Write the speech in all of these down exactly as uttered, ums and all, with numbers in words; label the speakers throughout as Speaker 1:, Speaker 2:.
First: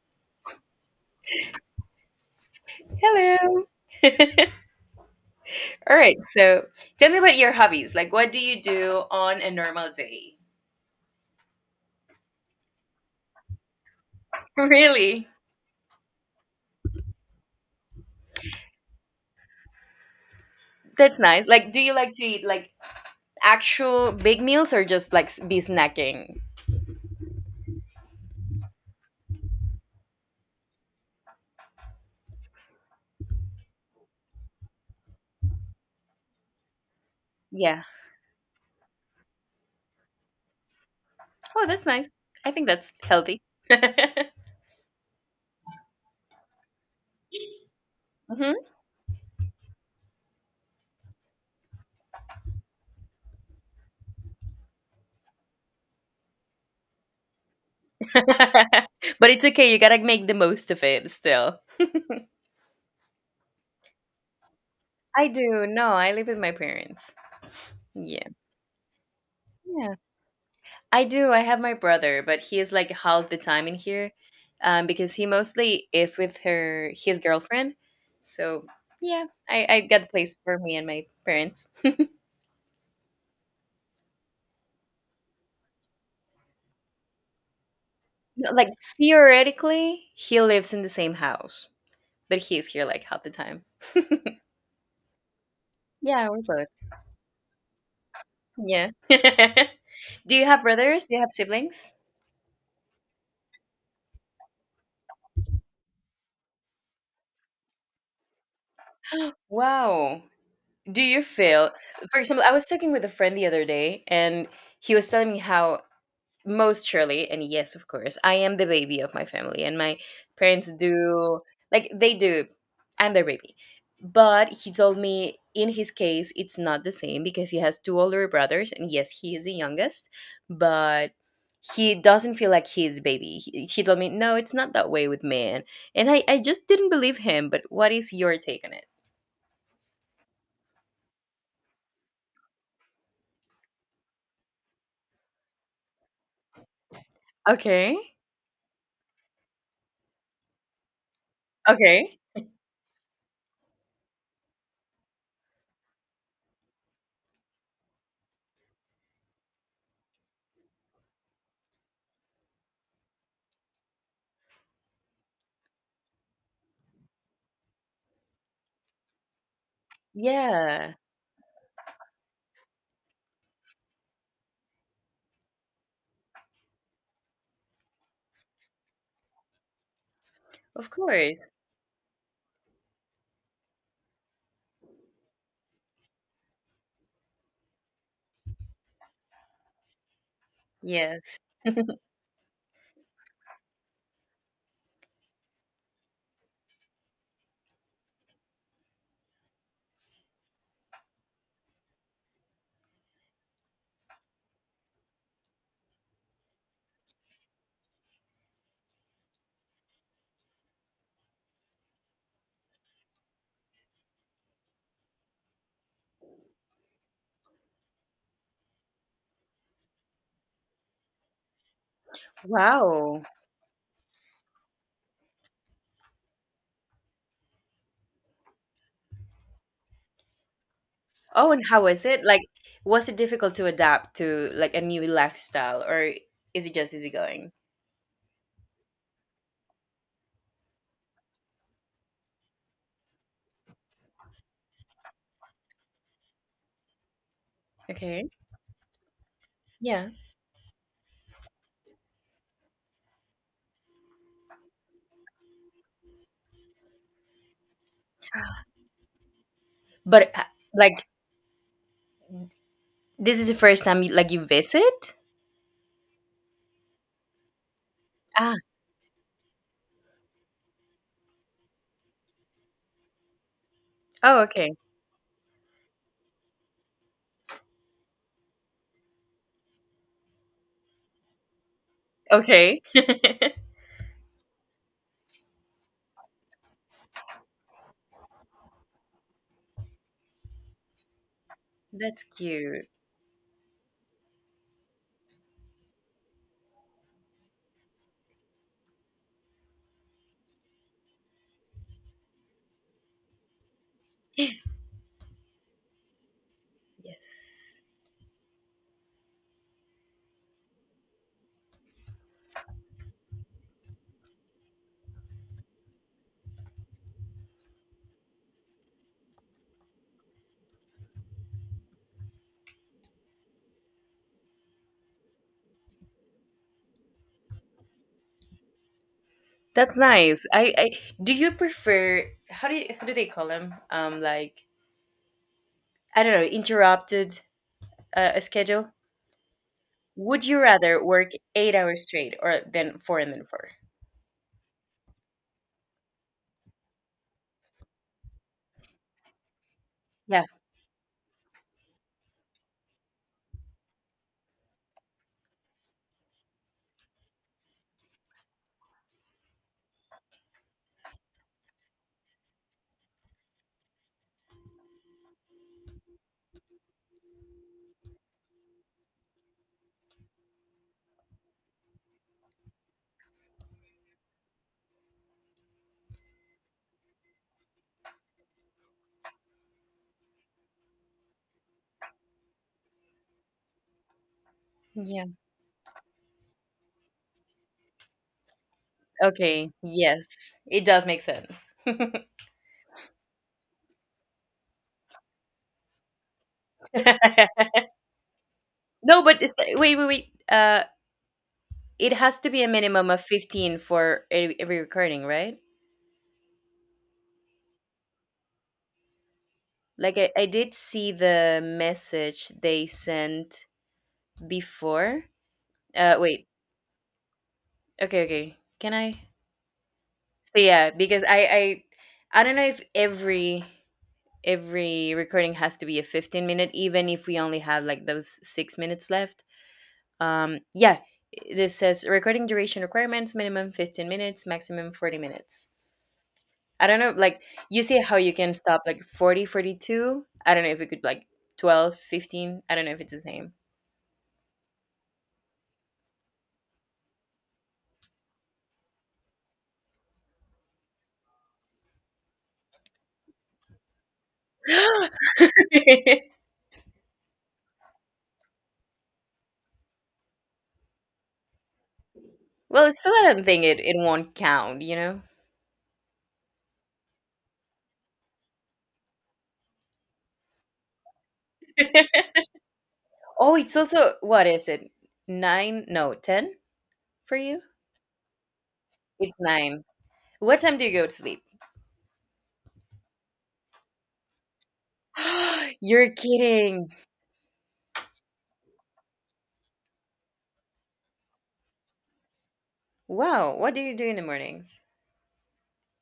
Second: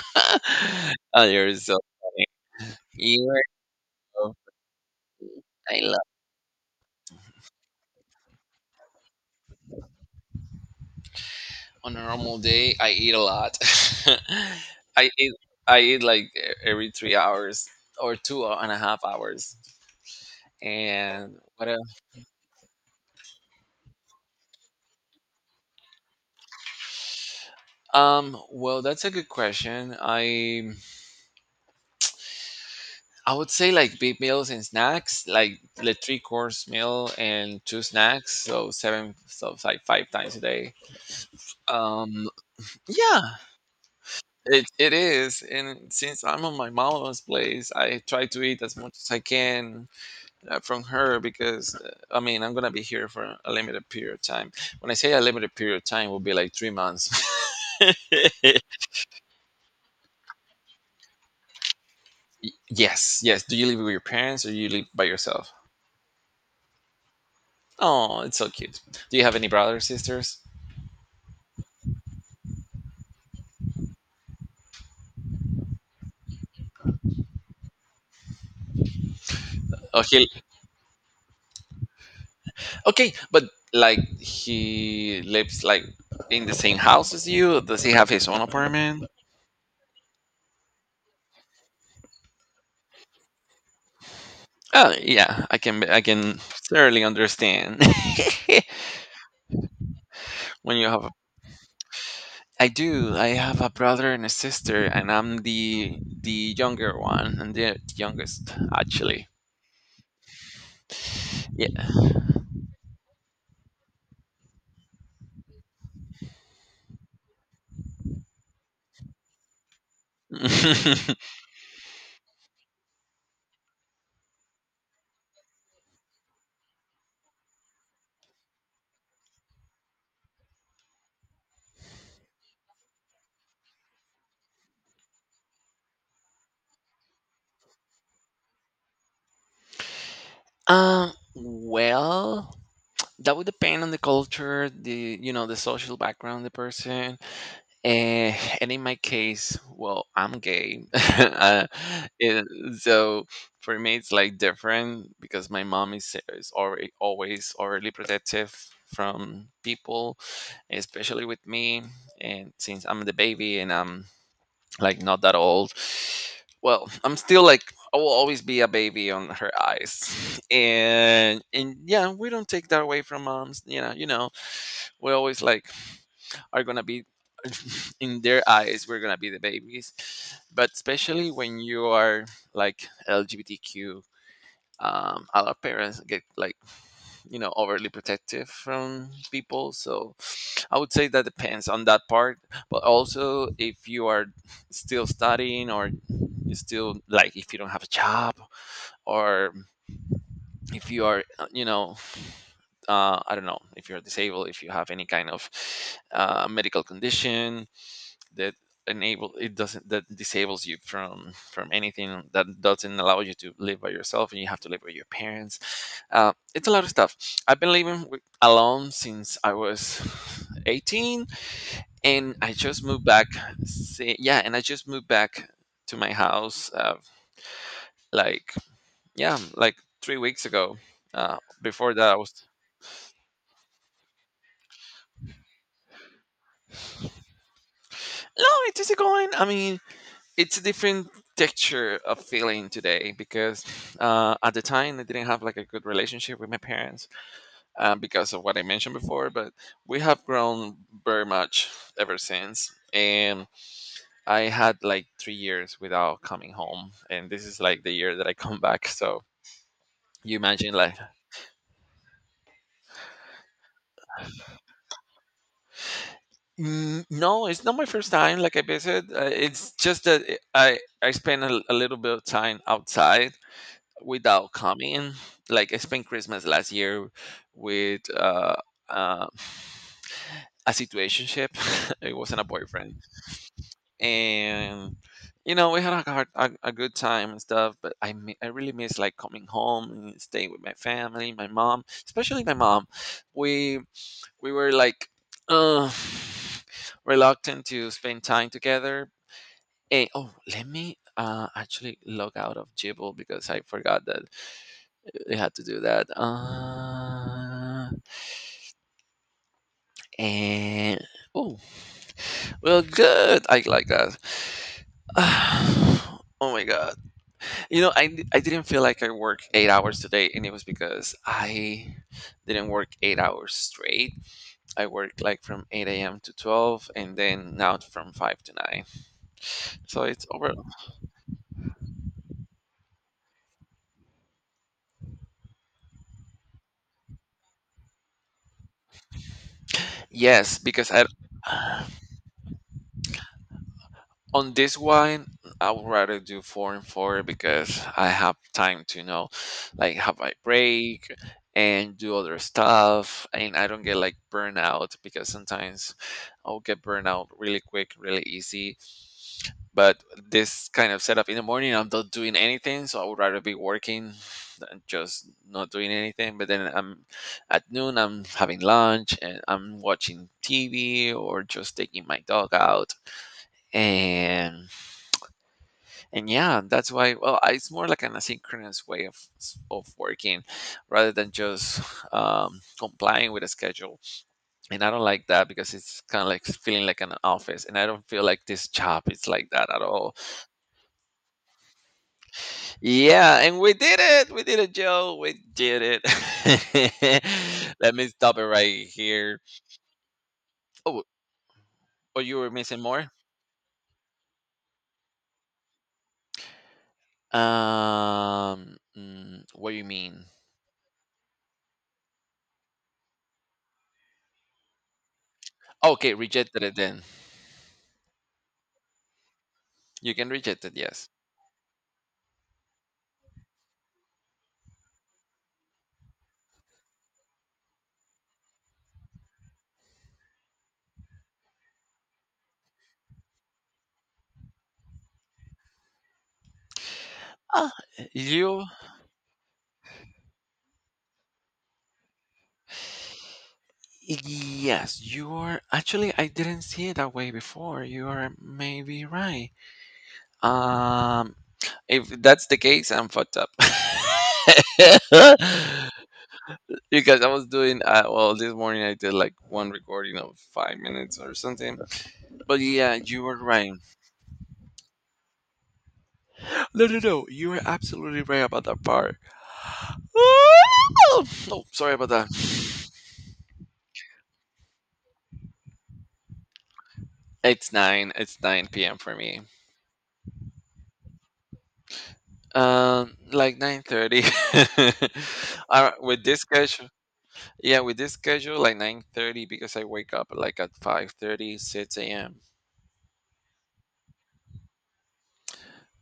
Speaker 1: Oh, you're so funny. You're
Speaker 2: Hello.
Speaker 1: so, I
Speaker 2: All
Speaker 1: love.
Speaker 2: right. So tell me about your hobbies. Like, what do you do on a normal day?
Speaker 1: On a normal day, I eat a lot. I
Speaker 2: Really?
Speaker 1: eat I eat like e- every three hours or two and a half hours.
Speaker 2: That's
Speaker 1: And
Speaker 2: nice.
Speaker 1: what
Speaker 2: Like, do you
Speaker 1: else?
Speaker 2: like to eat like actual big meals or just like s- be snacking?
Speaker 1: Um, well, that's a good question. I I would say like big meals and snacks, like the three course meal and two
Speaker 2: Yeah.
Speaker 1: snacks, so seven, so it's like five times a day.
Speaker 2: Oh, that's nice.
Speaker 1: Um,
Speaker 2: I think that's
Speaker 1: yeah,
Speaker 2: healthy.
Speaker 1: It it is, and since I'm on my mama's place, I try to
Speaker 2: Mhm.
Speaker 1: eat as much as I can uh, from her, because uh, I mean I'm gonna be here for a limited period of time. When I say a limited period of time, will be like three months.
Speaker 2: But it's okay. You gotta make the most of it still.
Speaker 1: Y- yes, yes. Do you live with your parents or you live by
Speaker 2: I
Speaker 1: yourself?
Speaker 2: do. No, I live with my parents.
Speaker 1: Oh,
Speaker 2: Yeah.
Speaker 1: it's so cute. Do you have any brothers,
Speaker 2: Yeah,
Speaker 1: sisters?
Speaker 2: I do. I have my brother, but he is like half the time in here, um, because he mostly is with her his girlfriend. So yeah, I, I
Speaker 1: Oh,
Speaker 2: got the
Speaker 1: he
Speaker 2: place for me and my parents.
Speaker 1: okay, but like he lives like in the same house as you. Does he have his own
Speaker 2: No, like
Speaker 1: apartment?
Speaker 2: theoretically, he lives in the same house, but he is here like half the time.
Speaker 1: Oh yeah, I can I
Speaker 2: Yeah,
Speaker 1: can
Speaker 2: we're both.
Speaker 1: thoroughly understand.
Speaker 2: Yeah. Do you have
Speaker 1: When you have.
Speaker 2: brothers?
Speaker 1: A,
Speaker 2: Do you have siblings?
Speaker 1: I do. I have a brother and a sister, and I'm the the younger one, and the youngest actually.
Speaker 2: Wow. Do you
Speaker 1: Yeah.
Speaker 2: feel, for example, I was talking with a friend the other day, and he was telling me how most surely and yes, of course, I am the baby of my family, and my parents do, like they do, I'm their baby. But he told me in his case it's not the same because he has two older brothers, and yes, he is the youngest, but he doesn't feel like he's a baby. He, he told me no, it's not that way with men. And I, I just didn't believe him, but what is your take on it?
Speaker 1: um. Well, that would depend on the culture, the you know the social background, the person.
Speaker 2: Okay.
Speaker 1: Eh, and in my case, well, I'm gay. uh,
Speaker 2: Okay.
Speaker 1: it, so for me, it's like different because my mom is, is already, always already protective from people, especially with me. And since I'm the baby and I'm like not that old, well, I'm still like, I will always be a baby on her eyes.
Speaker 2: Yeah.
Speaker 1: And, and yeah, we don't take that away from moms. You know, you know, we're always like, are gonna be in their eyes we're gonna be the babies, but
Speaker 2: Of
Speaker 1: especially
Speaker 2: course.
Speaker 1: when you are like L G B T Q. Um a lot of parents get like, you know, overly protective from people, so I would say that
Speaker 2: Yes.
Speaker 1: depends on that part. But also if you are still studying, or you still like if you don't have a job, or if you are, uh, you know, uh, I don't know, if you're disabled, if you have any kind of uh, medical condition that enable it doesn't, that disables you from from anything, that doesn't allow you to live by yourself and you have to live with your parents. Uh, it's a lot of stuff. I've been living with, alone since I was eighteen, and I just moved
Speaker 2: Wow.
Speaker 1: back, say, yeah, and I just moved back to my house, uh, like yeah like three weeks ago. uh,
Speaker 2: Oh, and how
Speaker 1: Before
Speaker 2: was
Speaker 1: that I
Speaker 2: it? Like,
Speaker 1: was.
Speaker 2: was it difficult to adapt to like a new lifestyle, or is it just easygoing?
Speaker 1: No, it is going, I mean, it's a different texture of feeling today, because uh, at the time I didn't have like a good relationship with my parents, uh,
Speaker 2: Okay,
Speaker 1: because of what I mentioned before. But we
Speaker 2: yeah.
Speaker 1: have grown very much ever since. And I had like three years without coming home, and this is like the year that I come back. So
Speaker 2: But
Speaker 1: you
Speaker 2: uh,
Speaker 1: imagine like,
Speaker 2: like, this is the first time you, like, you visit.
Speaker 1: mm, no, it's not my first time like
Speaker 2: Ah,
Speaker 1: I visit, uh, it's just that eh, i i spend a, a little bit of time outside
Speaker 2: oh,
Speaker 1: without
Speaker 2: okay,
Speaker 1: coming. Like I spent Christmas last year with uh, uh, a situationship. It wasn't a
Speaker 2: okay.
Speaker 1: boyfriend, and you know we had a, hard, a, a good time and stuff. But I mi- I really miss like coming home and staying with my family, my mom,
Speaker 2: That's
Speaker 1: especially my mom.
Speaker 2: cute.
Speaker 1: We we were like uh, reluctant to spend time together. Hey, oh, let me uh, actually log out of Jibble because I forgot that
Speaker 2: Yes,
Speaker 1: we had to do that. Uh, and oh, well, good. I like that. Oh my god. You know, I di- I didn't feel like I worked eight hours today, and it was because I didn't work eight hours straight. I worked like from eight a.m. to twelve, and then now from five to nine.
Speaker 2: that's
Speaker 1: So it's
Speaker 2: nice.
Speaker 1: over.
Speaker 2: I, I do you prefer, how do you, how do they call them? Um, like, I don't know, interrupted, uh, a schedule. Would
Speaker 1: Yes,
Speaker 2: you
Speaker 1: because I.
Speaker 2: rather work eight hours straight or then four and then four?
Speaker 1: On this one, I would rather do four and four because I have time to, you know, like have my
Speaker 2: Yeah.
Speaker 1: break and do other stuff, and I don't get like burnout, because sometimes I'll get burnout really quick, really easy. But this kind of setup in the morning I'm not doing anything, so I would rather be working than just not doing anything. But then I'm at noon I'm having lunch and I'm watching T V or just taking my dog out. And and yeah, that's why. Well, I- it's more like an asynchronous way of s- of working rather than just um, complying with a schedule. And I don't like
Speaker 2: Yeah.
Speaker 1: that because it's kind of like feeling like an office, and I don't feel like this job is like that
Speaker 2: Okay,
Speaker 1: at all.
Speaker 2: yes. It does make sense.
Speaker 1: Yeah, and we did it we did it Joe, we did it. Let me stop it right
Speaker 2: No,
Speaker 1: here.
Speaker 2: but it's, uh, wait, wait, wait. Uh,
Speaker 1: oh
Speaker 2: it
Speaker 1: oh, you
Speaker 2: has
Speaker 1: were
Speaker 2: to be a
Speaker 1: missing more.
Speaker 2: minimum of fifteen for every, every recording, right?
Speaker 1: Um mm, what do you
Speaker 2: Like
Speaker 1: mean?
Speaker 2: I, I did see the message they sent before.
Speaker 1: Okay,
Speaker 2: Uh, wait.
Speaker 1: rejected it then.
Speaker 2: Okay, okay. Can I?
Speaker 1: You can
Speaker 2: So
Speaker 1: reject it,
Speaker 2: yeah,
Speaker 1: yes.
Speaker 2: because I, I, I don't know if every every recording has to be a fifteen minute, even if we only have like those six minutes left. Um, yeah, this says recording duration requirements minimum fifteen minutes, maximum forty minutes. I don't know, like,
Speaker 1: ah
Speaker 2: you see how you can
Speaker 1: you
Speaker 2: stop like forty, forty two. I don't know if we could like twelve, fifteen. I don't know if it's the same.
Speaker 1: Yes, you are, actually I didn't see it that way before. You are maybe right. Um if that's the case, I'm fucked up. Because I was doing, uh, well, this morning I did like one recording of five minutes or something. But
Speaker 2: Well,
Speaker 1: yeah,
Speaker 2: still,
Speaker 1: you
Speaker 2: I
Speaker 1: were
Speaker 2: don't think
Speaker 1: right.
Speaker 2: it, it won't count, you know?
Speaker 1: No, no, no. You were absolutely right about that part. Oh, sorry about that.
Speaker 2: Oh, it's also, what is it? Nine? No, ten for you?
Speaker 1: It's nine. It's nine p m for
Speaker 2: It's
Speaker 1: me.
Speaker 2: nine. What time do you go to sleep?
Speaker 1: Um, like nine thirty. All right,
Speaker 2: You're
Speaker 1: with this schedule,
Speaker 2: kidding.
Speaker 1: yeah, with this schedule, like nine thirty because I wake up like at five thirty, six, 6 a.m.
Speaker 2: Wow. What do you do in the mornings?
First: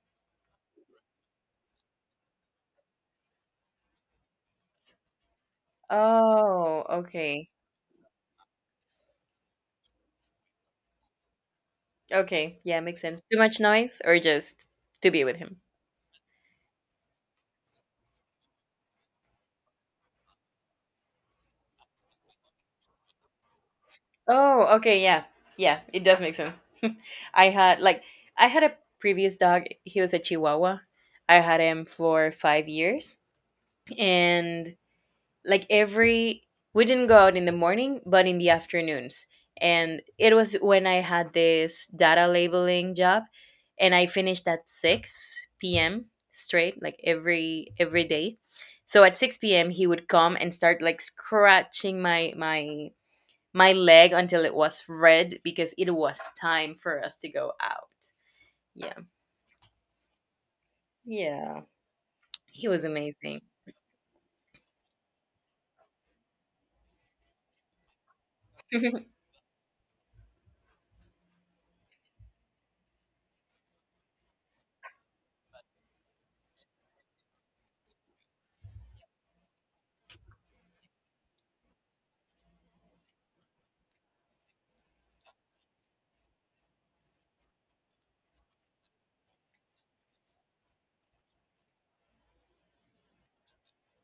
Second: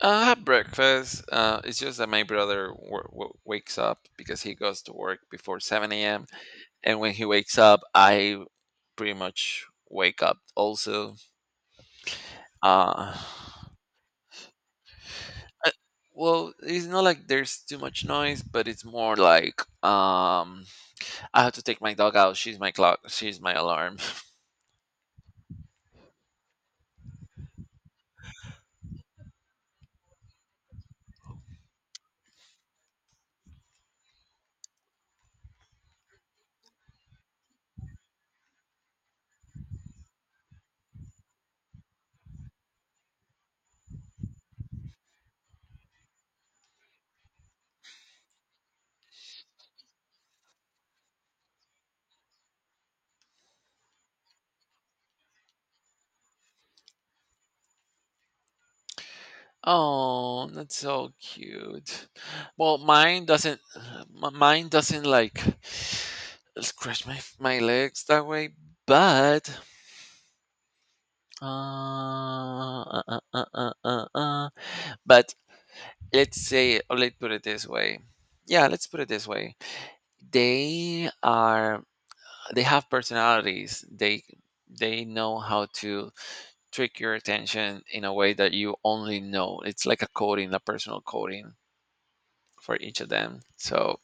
Speaker 1: I have breakfast. Uh, it's just that my brother w- w- wakes up because he goes to work before seven a m.
Speaker 2: Oh,
Speaker 1: And when he
Speaker 2: okay.
Speaker 1: wakes up, I pretty much wake up also.
Speaker 2: Okay, yeah, makes
Speaker 1: Uh,
Speaker 2: sense. Too much noise or just to be with him?
Speaker 1: uh, well, it's not like there's too much noise, but it's more like. um. I have to take my dog out. She's my clock. She's my alarm.
Speaker 2: Oh, okay, yeah. Yeah, it does make sense. I had like, I had a previous dog, he was a chihuahua. I had him for five years, and like every, we didn't go out in the morning but in the afternoons, and it was when I had this data labeling job, and I finished at six p.m. straight, like every every day. So at six p.m. he would come and start like scratching my my my leg until it was red because it was time for us to go out. Yeah.
Speaker 1: Oh, that's so
Speaker 2: Yeah,
Speaker 1: cute.
Speaker 2: he
Speaker 1: Well,
Speaker 2: was
Speaker 1: mine
Speaker 2: amazing.
Speaker 1: doesn't. m- Mine doesn't like scratch my my legs that way. But, uh, uh, uh, uh, uh, uh, uh, but let's say, or let's put it this way. Yeah, let's put it this way. They are. They have personalities. They they know how to trick your attention in a way that you only know. It's like a coding, a personal coding for each of them. So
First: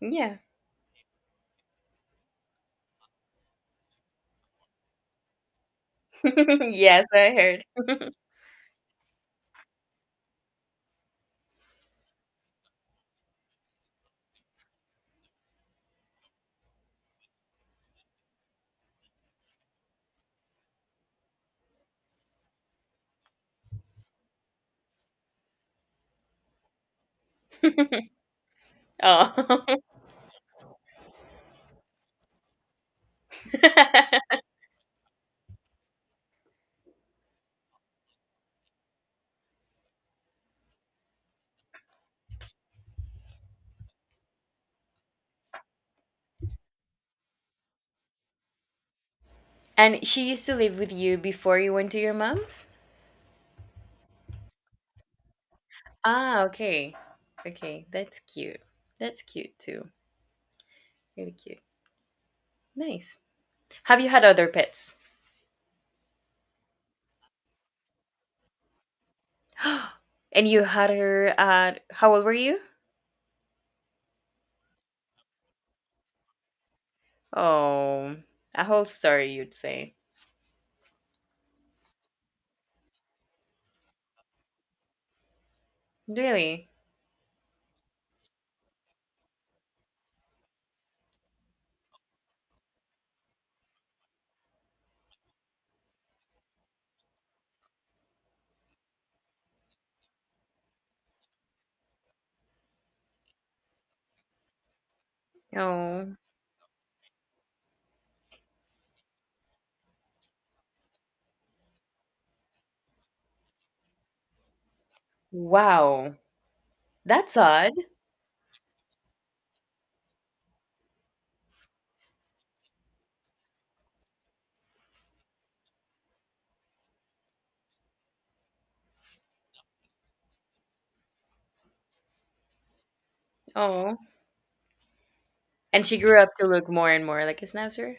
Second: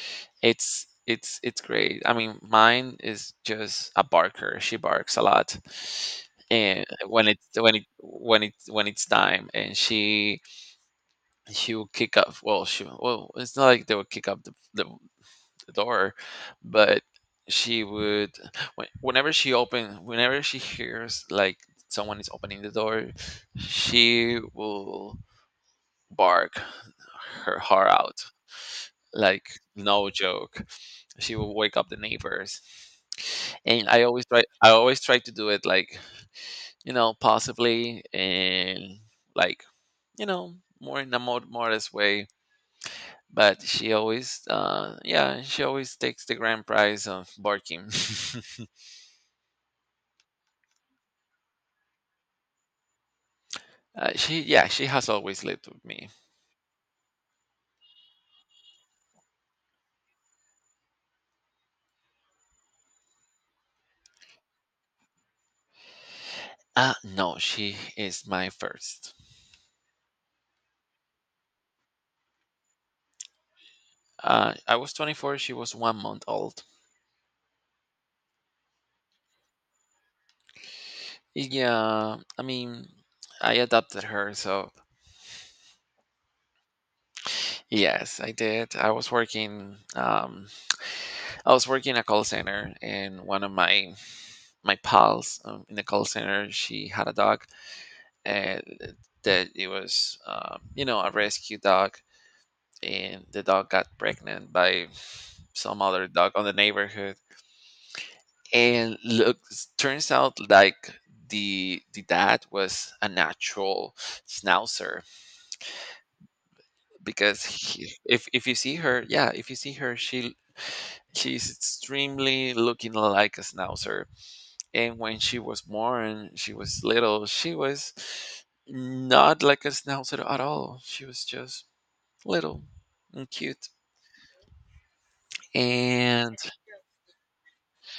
Speaker 2: Yeah.
Speaker 1: it's it's it's great. I mean, mine is just a barker. She barks a lot, and
Speaker 2: Yes,
Speaker 1: when it's
Speaker 2: I
Speaker 1: when it when it's when it's time, and she she will kick up. Well, she well, it's not like they will kick up the, the the door, but she would when- whenever she open whenever she hears like someone is opening the door, she will bark her heart
Speaker 2: heard.
Speaker 1: out. Like
Speaker 2: Oh.
Speaker 1: no joke. She will wake up the neighbors. And I always try I always try to do it like, you know, possibly, and like, you know, more in a more modest way. But she always uh yeah, she always takes the grand prize of barking.
Speaker 2: And she used to live with you before you went to your mom's?
Speaker 1: Uh, she, yeah, she has always lived with me.
Speaker 2: Ah, okay. Okay, that's cute. That's cute too. Really cute. Nice. Have you had other pets?
Speaker 1: Uh, no, she is my first.
Speaker 2: And you had her at, how old were you?
Speaker 1: Uh, I was twenty-four, she was one month old.
Speaker 2: Oh, a whole story, you'd say.
Speaker 1: Yeah, I mean, I adopted her, so
Speaker 2: Really?
Speaker 1: yes, I did. I was working, um, I was working a call center, and one of my my pals, um, in the call center, she had a dog, and that it was, um, you know, a rescue dog, and the dog got pregnant by some other
Speaker 2: Oh,
Speaker 1: dog on the neighborhood, and look s- turns out like the the dad was a natural schnauzer.
Speaker 2: wow. That's
Speaker 1: Because
Speaker 2: odd.
Speaker 1: he, if if you see her, yeah, if you see her, she she's extremely looking like a schnauzer. And when she was born she was little, she was not like a schnauzer at all, she was just little and cute.
Speaker 2: Oh. And she grew up
Speaker 1: And
Speaker 2: to look more and more like a schnauzer.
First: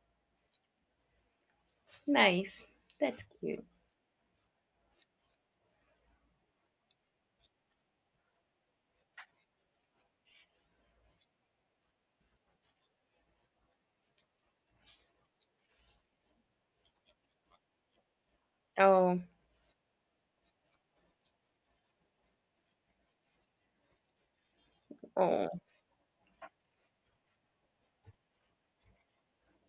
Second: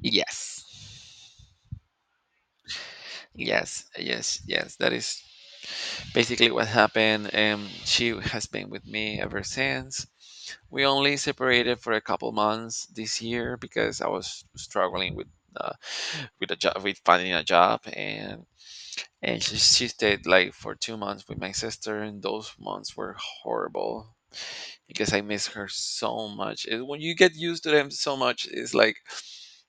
Speaker 1: yes.
Speaker 2: Nice. That's cute.
Speaker 1: Yes, yes, yes. That is basically what happened. Um, she has been with me ever since. We only separated for a couple months this year because I was struggling with, uh, with a job, with finding a job, and
Speaker 2: Oh.
Speaker 1: and she, she stayed like for two months with my sister, and those months were horrible because I miss
Speaker 2: Oh.
Speaker 1: her so much. And when you get used to them so much, it's like,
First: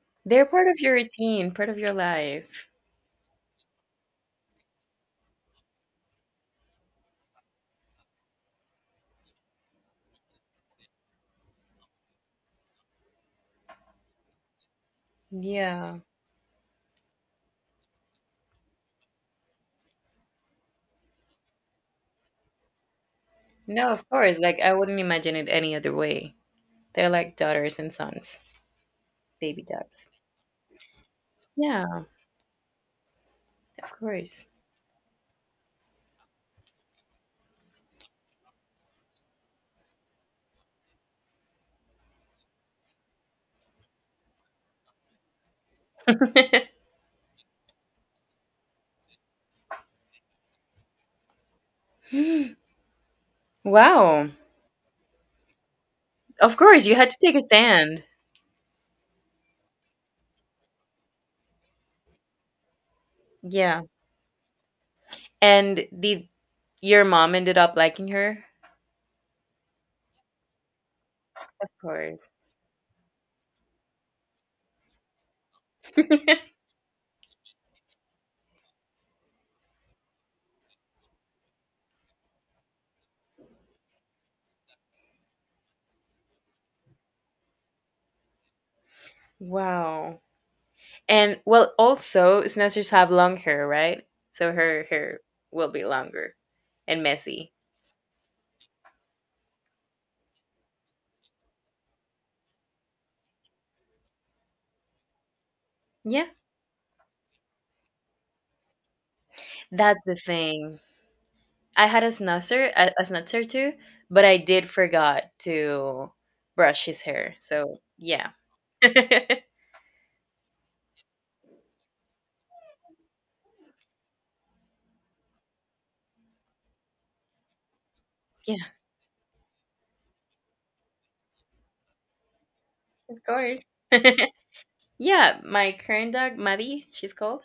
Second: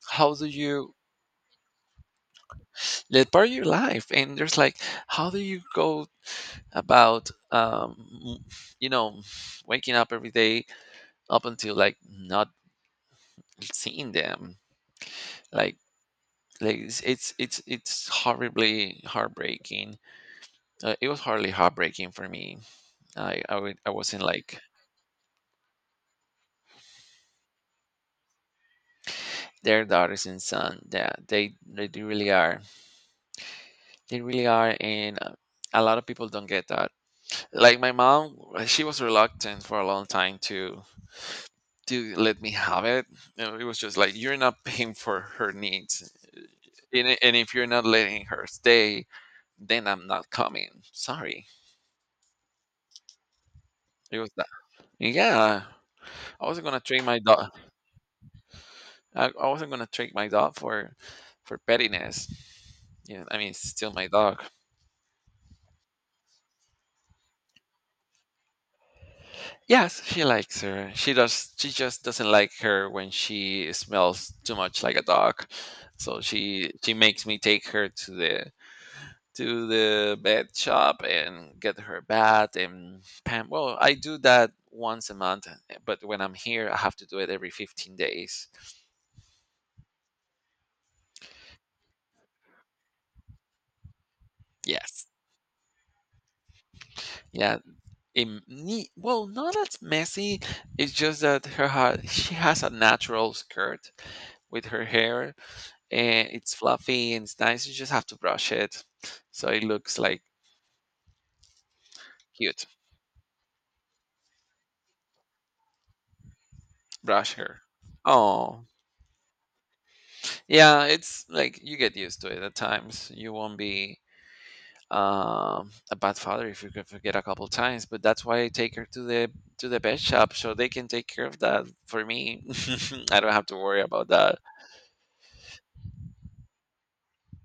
Speaker 1: how do
Speaker 2: They're part of
Speaker 1: you?
Speaker 2: your routine, part of your life.
Speaker 1: They're part of your life, and there's like, how do you go about, um, you know, waking up every day up until like not seeing them like,
Speaker 2: Yeah.
Speaker 1: like it's it's it's, it's horribly heartbreaking. Uh, it was horribly heartbreaking for me. I I I w-
Speaker 2: No,
Speaker 1: I
Speaker 2: of
Speaker 1: wasn't
Speaker 2: course.
Speaker 1: like.
Speaker 2: Like, I wouldn't imagine it any other way. They're like daughters and sons, baby
Speaker 1: Their
Speaker 2: ducks.
Speaker 1: daughters and son. Yeah, they
Speaker 2: Yeah,
Speaker 1: they do really are,
Speaker 2: of
Speaker 1: they really
Speaker 2: course.
Speaker 1: are, and uh, a lot of people don't get that. Like my mom, uh, she was reluctant for a long time to to let me have it. You know, it was just like, you're not paying for her needs. And i- and if you're not letting her stay, then I'm not coming. Sorry. It
Speaker 2: Wow.
Speaker 1: was that. Yeah, I
Speaker 2: Of
Speaker 1: wasn't gonna
Speaker 2: course, you
Speaker 1: trade
Speaker 2: had to
Speaker 1: my
Speaker 2: take a
Speaker 1: dog.
Speaker 2: stand.
Speaker 1: I, I wasn't gonna trade my dog for for pettiness. Yeah, I mean, it's
Speaker 2: Yeah.
Speaker 1: still my dog.
Speaker 2: And the, your mom ended up liking her?
Speaker 1: Yes, she likes her. She does.
Speaker 2: Of
Speaker 1: She just doesn't
Speaker 2: course.
Speaker 1: like her when she smells too much like a dog. So she she makes me take her to the to the bed shop and get her bath and pam. Well, I do that once a month, eh, but when I'm here I have to do it every fifteen days.
Speaker 2: Wow. And well, also snowsers have long hair, right? So her
Speaker 1: Yes.
Speaker 2: hair will be longer and messy.
Speaker 1: Yeah, in neat, well, not as messy. It's just that her ha- she has a natural skirt with her hair, and
Speaker 2: Yeah.
Speaker 1: it's fluffy and it's nice, you just have to brush it so it looks
Speaker 2: That's the
Speaker 1: like.
Speaker 2: thing. I had a
Speaker 1: Cute,
Speaker 2: snusser, a, a snutzer too, but I did forgot to brush his
Speaker 1: brush
Speaker 2: hair.
Speaker 1: her,
Speaker 2: So yeah.
Speaker 1: oh.
Speaker 2: Yeah,
Speaker 1: Yeah, it's like you get used to it at times, you won't be um, a bad father if you could forget a couple times. But that's why I take her to the to the pet shop, so they can take care of that for me. I
Speaker 2: of
Speaker 1: don't have to
Speaker 2: course.
Speaker 1: worry about that.
Speaker 2: Yeah, my current dog Maddie, she's called.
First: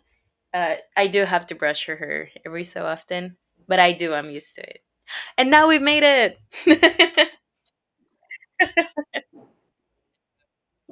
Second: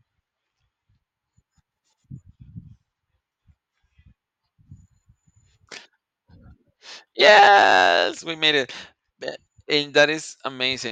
Speaker 2: Uh, I do have to brush her hair every so often, but I do. I'm used to it, and now we've made it.
Speaker 1: Yes, we made it, Be- and that is amazing.